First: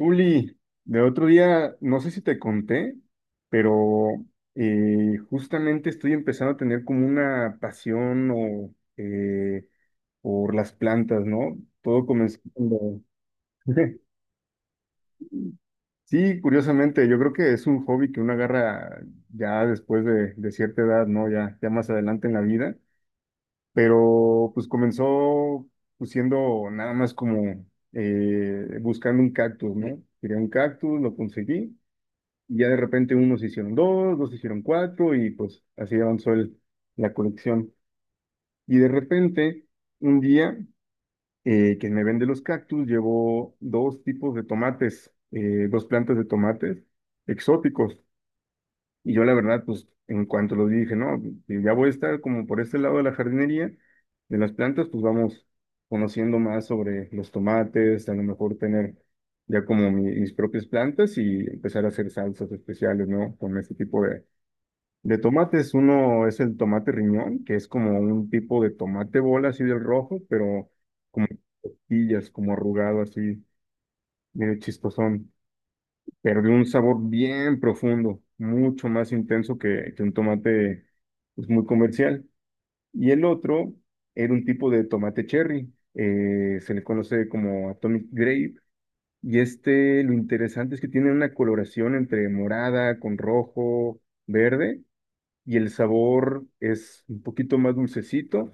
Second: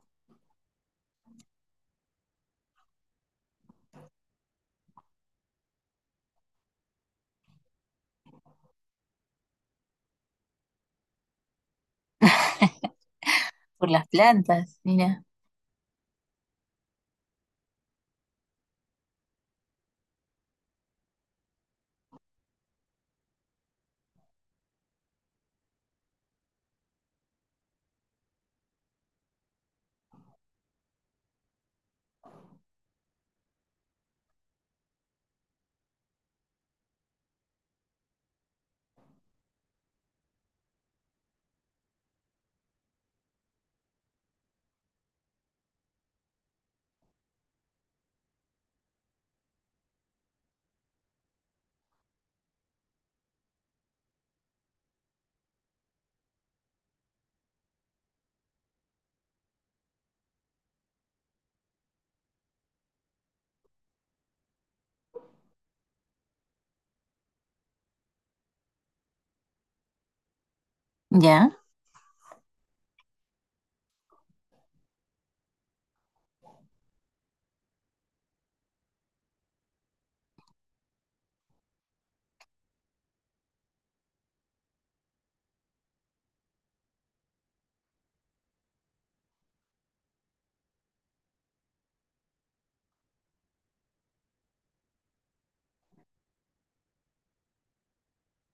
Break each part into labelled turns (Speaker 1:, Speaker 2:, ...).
Speaker 1: Uli, de otro día, no sé si te conté, pero justamente estoy empezando a tener como una pasión o por las plantas, ¿no? Todo comenzó cuando-
Speaker 2: Por las plantas, mira.
Speaker 1: Sí, curiosamente, yo creo que es un hobby que uno agarra ya después de cierta edad, ¿no? Ya más adelante en la vida, pero pues comenzó pues, siendo nada más como buscando un cactus, ¿no? Quería un cactus, lo conseguí. Y ya de repente unos hicieron dos, dos hicieron cuatro y pues así avanzó la colección. Y de repente, un día, quien me vende los cactus llevó dos tipos de tomates, dos plantas de tomates exóticos. Y yo la verdad, pues en cuanto los vi, dije, no, si ya voy a estar como por este lado de la jardinería, de las plantas, pues vamos conociendo más sobre los tomates, a lo mejor tener ya como mis propias plantas y empezar a hacer salsas especiales, ¿no? Con este tipo de tomates, uno es el tomate riñón, que es como un tipo de tomate bola, así del rojo, pero como
Speaker 2: Ya,
Speaker 1: pillas, como arrugado, así, medio chistosón, pero de un sabor bien profundo, mucho más intenso que un tomate pues, muy comercial. Y el otro era un tipo de tomate cherry, se le conoce como Atomic Grape, y este, lo interesante es que tiene una coloración entre morada con rojo, verde y el sabor es un poquito más dulcecito,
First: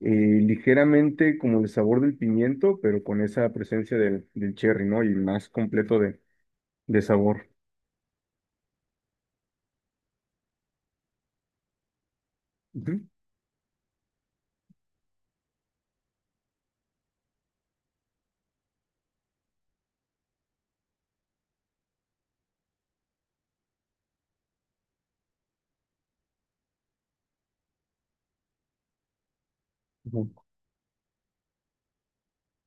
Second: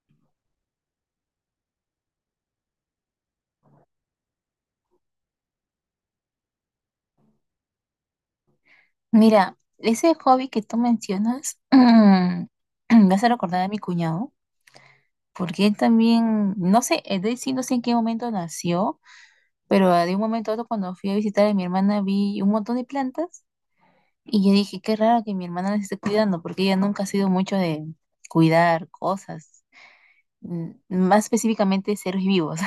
Speaker 1: eh, ligeramente como el sabor del pimiento, pero con esa presencia del cherry, ¿no? Y más completo de sabor.
Speaker 2: mira, ese hobby que tú mencionas
Speaker 1: Ujú,
Speaker 2: me hace recordar a mi cuñado, porque él también, no sé, es decir, no sé en qué momento nació, pero de un momento a otro cuando fui a visitar a mi hermana vi un montón de plantas y yo dije, qué raro que mi hermana las esté cuidando, porque ella nunca ha sido mucho de cuidar cosas,
Speaker 1: ujú,
Speaker 2: más específicamente seres vivos.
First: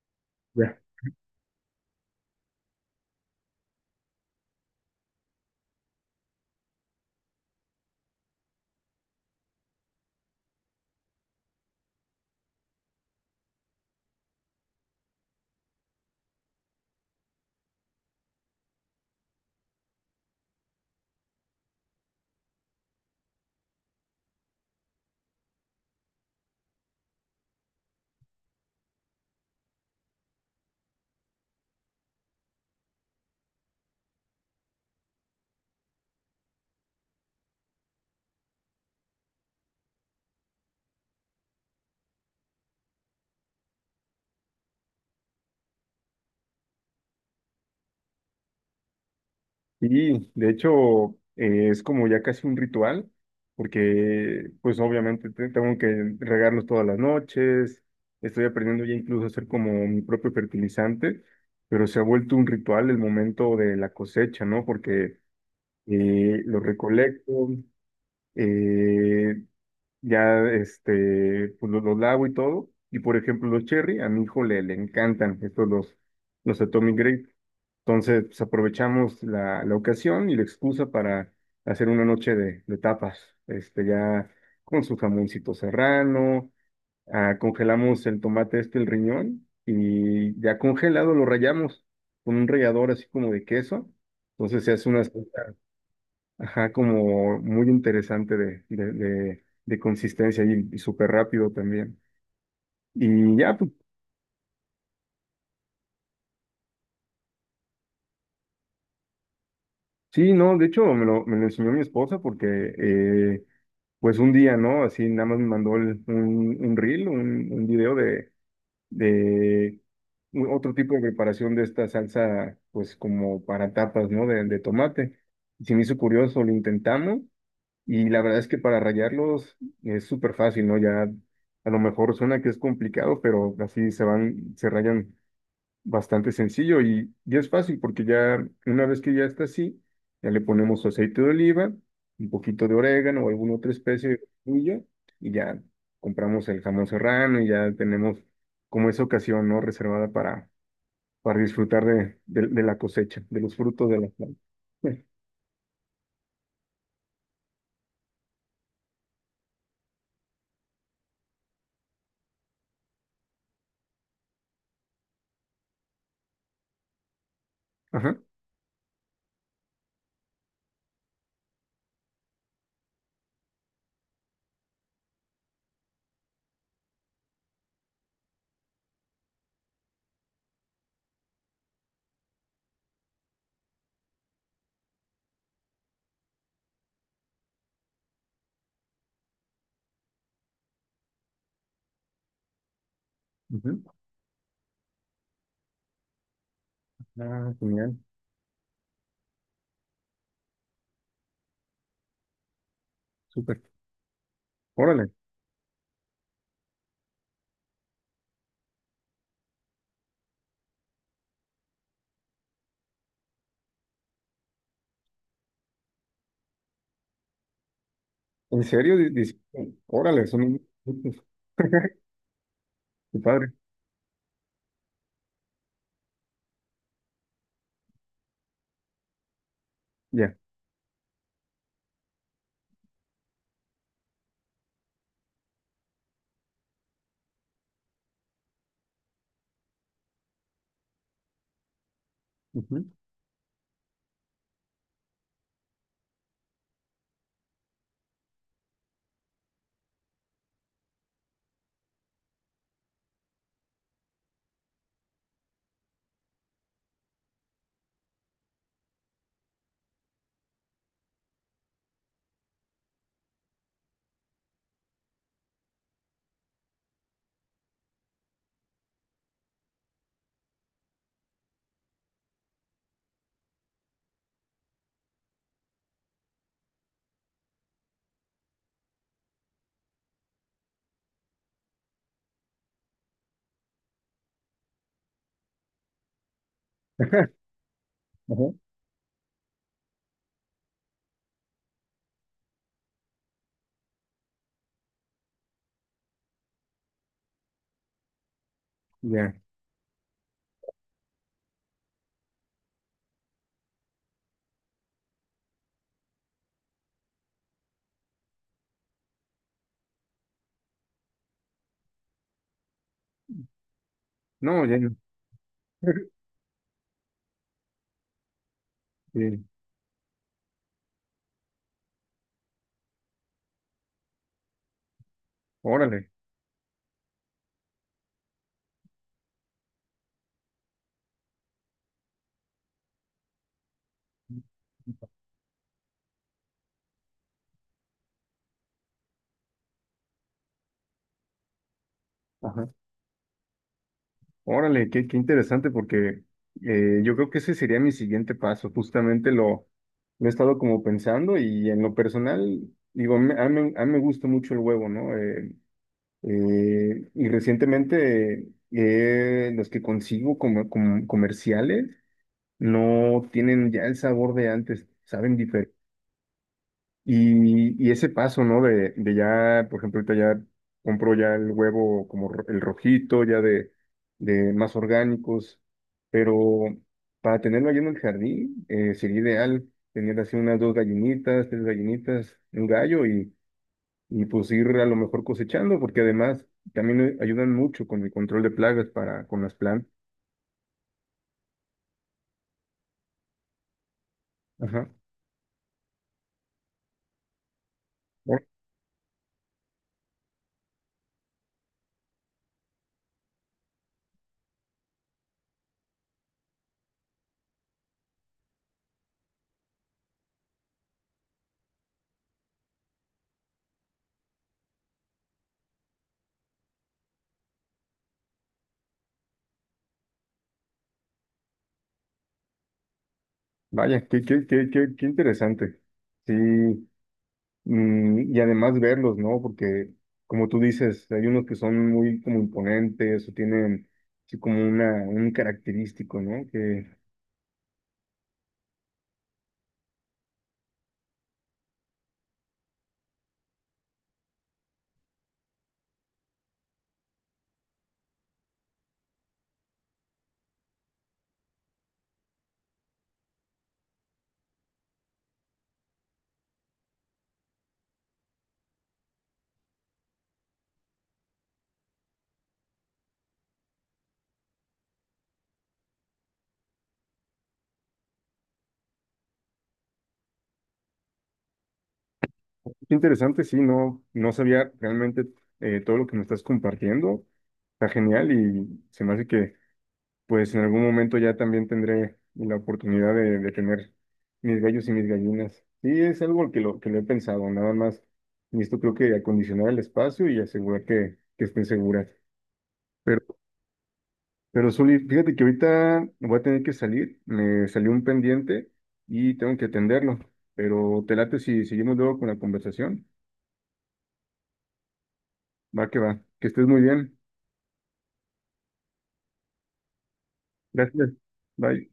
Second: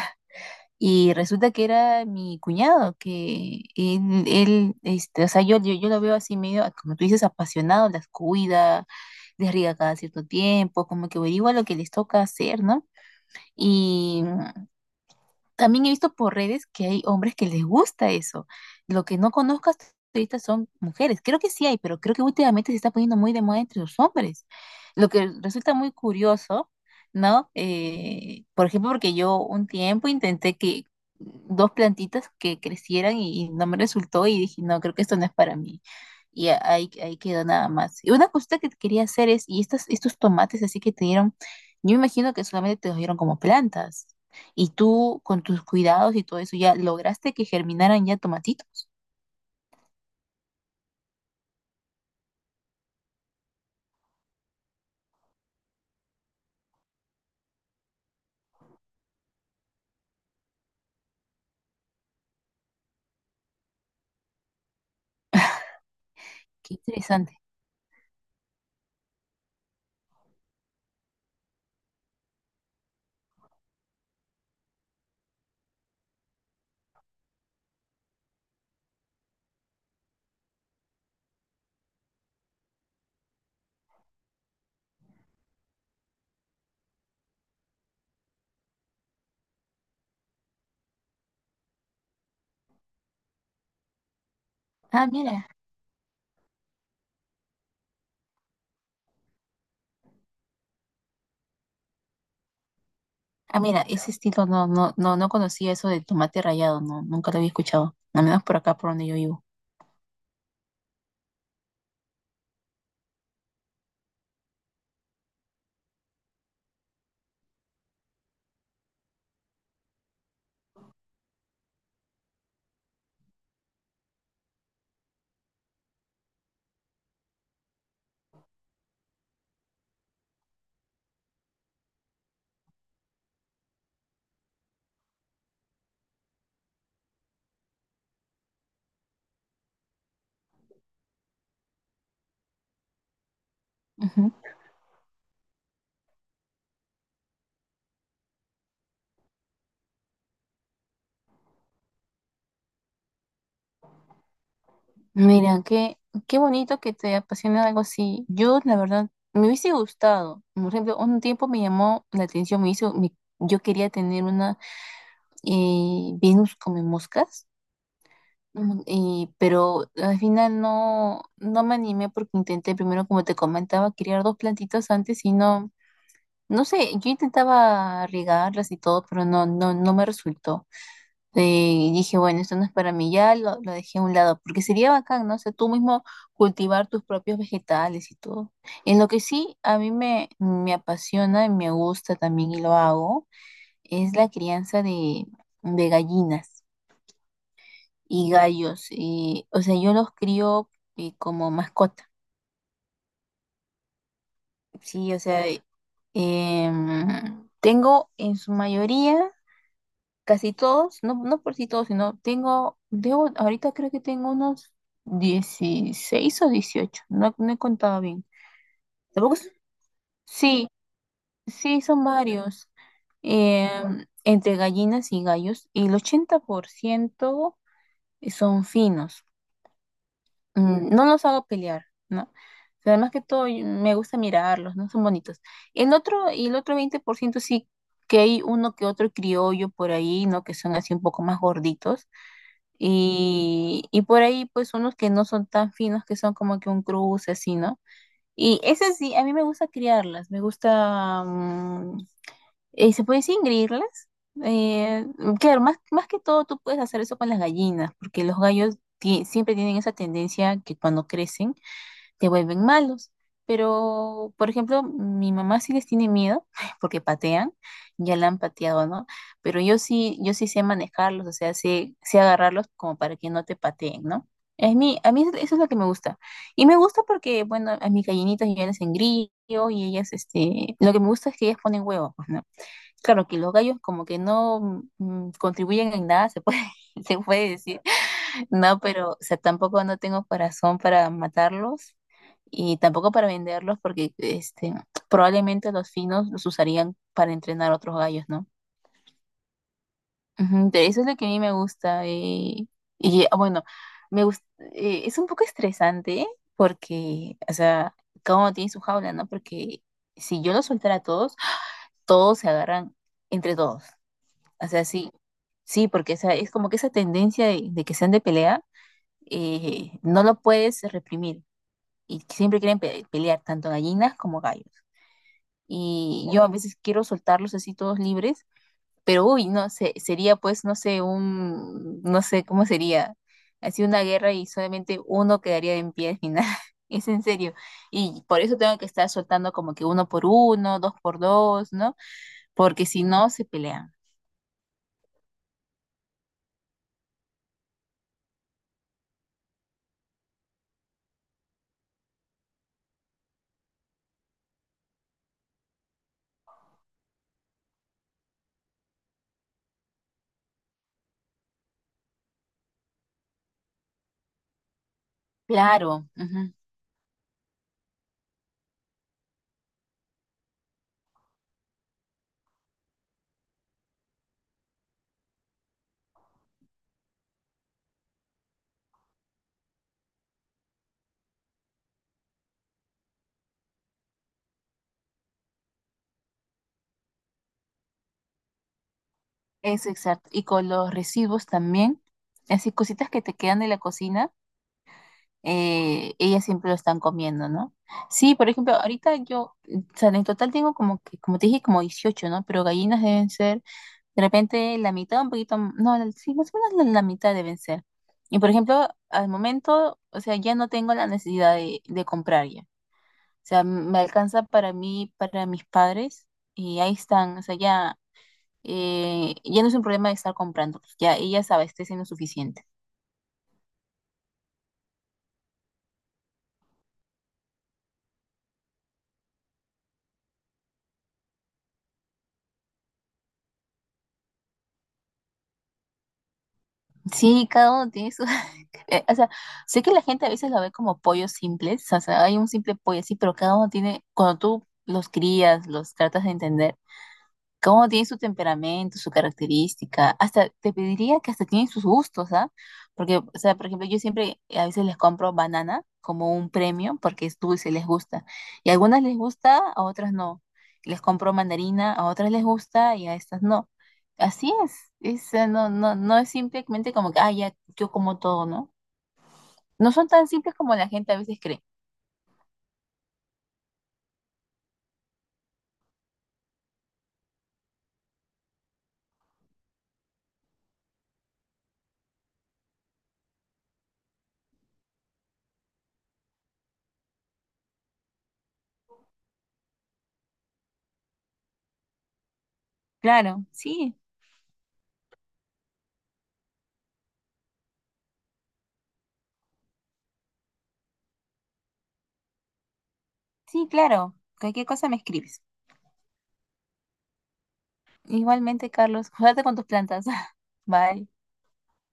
Speaker 1: ya.
Speaker 2: Y resulta que era mi cuñado, que este, o sea, yo lo veo así medio, como tú dices, apasionado, las cuida, les riega cada cierto tiempo, como que averigua lo que les toca hacer, ¿no? Y también he visto por redes que hay hombres que les gusta eso. Lo que no conozco hasta ahorita son mujeres. Creo que sí hay, pero creo que últimamente se está poniendo muy de moda entre los hombres. Lo que resulta muy curioso, ¿no? Por ejemplo, porque yo un tiempo intenté que dos plantitas que crecieran y no me resultó y dije, no, creo que esto no es para mí. Y ahí quedó nada más. Y una cosita que quería hacer es, y estos tomates así que te dieron, yo me imagino que solamente te los dieron como plantas. Y tú, con tus cuidados y todo eso, ya lograste que germinaran ya tomatitos.
Speaker 1: Y de hecho es como ya casi un ritual, porque pues obviamente tengo que regarlos todas las noches, estoy aprendiendo ya incluso a hacer como mi propio fertilizante, pero se ha vuelto un ritual el momento de la cosecha, ¿no? Porque lo
Speaker 2: Qué
Speaker 1: recolecto,
Speaker 2: interesante.
Speaker 1: eh, ya este, pues los lavo y todo. Y por ejemplo, los cherry, a mi hijo le encantan estos los Atomic Grape. Entonces, pues, aprovechamos la ocasión y la excusa para hacer una noche de tapas, este, ya con su jamoncito serrano, ah, congelamos el tomate este, el riñón, y ya congelado lo rallamos con un rallador así como de queso. Entonces se hace una
Speaker 2: Ah, mira.
Speaker 1: salsa. Ajá, como muy interesante de consistencia y súper rápido también. Y ya,
Speaker 2: Ah,
Speaker 1: pues,
Speaker 2: mira, ese estilo no, no, no, no conocía eso del tomate rallado, no, nunca lo había escuchado. Al menos por acá, por donde yo vivo.
Speaker 1: sí, no, de hecho me lo enseñó mi esposa porque, pues un día, ¿no? Así nada más me mandó un reel, un video de otro tipo de preparación de esta salsa, pues como para tapas, ¿no? De tomate. Y se me hizo curioso, lo intentamos. Y la verdad es que para rayarlos es súper fácil, ¿no? Ya a lo mejor suena que es complicado, pero así se van, se rayan bastante sencillo y es fácil porque ya una vez que ya está así, ya le ponemos su aceite de oliva, un poquito de orégano o alguna otra especie de
Speaker 2: Ujú.
Speaker 1: orgullo y ya compramos el jamón serrano y ya tenemos como esa ocasión, ¿no? Reservada para disfrutar de la cosecha, de los frutos de la planta.
Speaker 2: Mira, qué, qué bonito que te apasiona algo así. Yo, la verdad, me hubiese gustado. Por ejemplo, un tiempo me llamó la atención, me hizo, yo quería tener una Venus come moscas.
Speaker 1: Ajá.
Speaker 2: Y, pero al final no, no me animé porque intenté primero, como te comentaba, criar dos plantitas antes y no, no sé, yo intentaba regarlas y todo, pero no, no, no me resultó. Eh, y dije, bueno, esto no es para mí, ya lo dejé a un lado, porque sería bacán, ¿no? O sea, tú mismo cultivar tus propios vegetales y todo. En lo que sí a mí me apasiona y me gusta también y lo hago,
Speaker 1: Ujú.
Speaker 2: es la crianza de gallinas
Speaker 1: Ah, genial.
Speaker 2: y gallos. Y, o sea, yo los crío como mascota.
Speaker 1: Súper. Órale.
Speaker 2: Sí, o sea, tengo en su mayoría, casi todos, no, no por si todos, sino tengo, debo, ahorita creo que tengo unos 16 o 18, no, no he contado bien.
Speaker 1: ¿En serio?
Speaker 2: Tampoco
Speaker 1: Dice, Órale, son un-
Speaker 2: sí, sí, son varios.
Speaker 1: qué padre.
Speaker 2: Entre gallinas y gallos, y el 80% son finos.
Speaker 1: Ya.
Speaker 2: No los hago pelear, ¿no? O más que todo me gusta mirarlos, ¿no? Son bonitos. Y el otro 20% sí que hay uno que otro criollo por ahí, ¿no? Que son así un poco más gorditos.
Speaker 1: Ujú.
Speaker 2: Y por ahí, pues, unos que no son tan finos, que son como que un cruce así, ¿no? Y ese sí, a mí me gusta criarlas, me gusta, ¿se puede decir ingreírlas? Eh, claro, más, más que todo tú puedes hacer eso con las gallinas, porque los gallos siempre tienen esa tendencia que cuando crecen te vuelven malos. Pero, por ejemplo, mi mamá sí les tiene miedo porque patean, ya la han pateado, ¿no? Pero yo sí, yo sí sé manejarlos, o sea, sé agarrarlos como para que no te pateen, ¿no? Es mi, a mí eso es lo que me gusta. Y me gusta porque, bueno, a mis gallinitas yo ya les engrillo y ellas, este, lo que me gusta es que ellas ponen huevos, pues, ¿no? Claro que los gallos como que no contribuyen en nada, se puede, se puede decir,
Speaker 1: Ajá.
Speaker 2: no, pero, o sea, tampoco no tengo corazón para matarlos y tampoco para venderlos porque este, probablemente los finos los usarían para entrenar otros gallos, ¿no?
Speaker 1: Ya.
Speaker 2: Ujú, de eso es lo que a mí me gusta. Y bueno, me gust- es un poco estresante porque, o sea, cada uno tiene su jaula, ¿no? Porque si yo los soltara a todos, todos se agarran entre todos.
Speaker 1: No,
Speaker 2: O
Speaker 1: ya.
Speaker 2: sea,
Speaker 1: No.
Speaker 2: sí, sí, porque esa, es como que esa tendencia de que sean de pelea.
Speaker 1: Sí,
Speaker 2: No lo puedes reprimir y siempre quieren pelear tanto gallinas como gallos.
Speaker 1: Órale.
Speaker 2: Y yo a veces quiero soltarlos así todos libres, pero uy, no sé, sería pues, no sé, un, no sé cómo sería, así una guerra y solamente uno quedaría en pie al final. Es en serio. Y por eso tengo que estar soltando como que uno por uno, dos por dos, ¿no?
Speaker 1: Ajá.
Speaker 2: Porque si no, se pelean.
Speaker 1: Órale, qué, qué interesante porque yo creo que ese sería mi siguiente paso. Justamente lo he estado como pensando y en lo personal, digo, a mí me gusta mucho el huevo, ¿no? Y recientemente los que consigo como, como comerciales no tienen ya el sabor de antes, saben diferente.
Speaker 2: Claro, ujú,
Speaker 1: Y ese paso, ¿no? De ya, por ejemplo, ahorita ya compro ya el huevo como el rojito, ya de más orgánicos, pero para tenerlo allí en el jardín sería ideal tener así unas dos gallinitas, tres gallinitas, un gallo y pues ir a lo mejor cosechando, porque además también ayudan mucho con el control de plagas para con las plantas.
Speaker 2: eso exacto. Y con los residuos también, así cositas que te quedan de la cocina,
Speaker 1: Ajá.
Speaker 2: ellas siempre lo están comiendo, ¿no? Sí,
Speaker 1: Oh,
Speaker 2: por ejemplo, ahorita yo, o sea, en total tengo como que, como te dije, como 18, ¿no? Pero gallinas deben ser, de repente, la mitad, un poquito, no, sí, más o menos la mitad deben ser. Y por ejemplo, al momento, o sea, ya no tengo la necesidad de comprar ya. O sea, me alcanza para mí, para mis padres, y ahí están, o sea, ya, ya no es un problema de estar comprando, pues ya ellas saben abastecen lo suficiente.
Speaker 1: vaya, qué interesante. Sí, mm, y además verlos, ¿no? Porque, como tú dices, hay unos que son muy como imponentes o tienen así como una, un característico, ¿no? Que
Speaker 2: Sí, cada uno tiene su... O sea, sé que la gente a veces lo ve como pollos simples, o sea, hay un simple pollo así, pero cada uno tiene, cuando tú los crías, los tratas de entender, cómo tiene su temperamento, su característica, hasta te pediría que hasta tienen sus gustos, ¿ah? Porque, o sea, por ejemplo, yo siempre a veces les compro banana como un premio porque es dulce, les gusta. Y a algunas les gusta, a otras no. Les compro mandarina, a otras les gusta y a estas no. Así es, no, no, no es simplemente como que, ah, ya, yo como todo, ¿no? No son tan simples como la gente a veces cree.
Speaker 1: qué interesante, sí, no, no sabía realmente todo lo que me estás compartiendo. Está genial y se me hace que, pues, en algún momento ya también tendré la oportunidad de tener mis gallos y mis gallinas. Sí, es algo que que lo he pensado, nada más. Y esto creo que acondicionar el espacio y asegurar que estén seguras.
Speaker 2: Claro, sí,
Speaker 1: Pero Zuli, fíjate que ahorita voy a tener que salir, me salió un pendiente y tengo que atenderlo, pero te late si seguimos luego con la conversación.
Speaker 2: sí, claro. Cualquier cosa me escribes.
Speaker 1: Va, que estés muy bien.
Speaker 2: Igualmente, Carlos, cuídate con tus plantas. Bye.
Speaker 1: Gracias. Bye.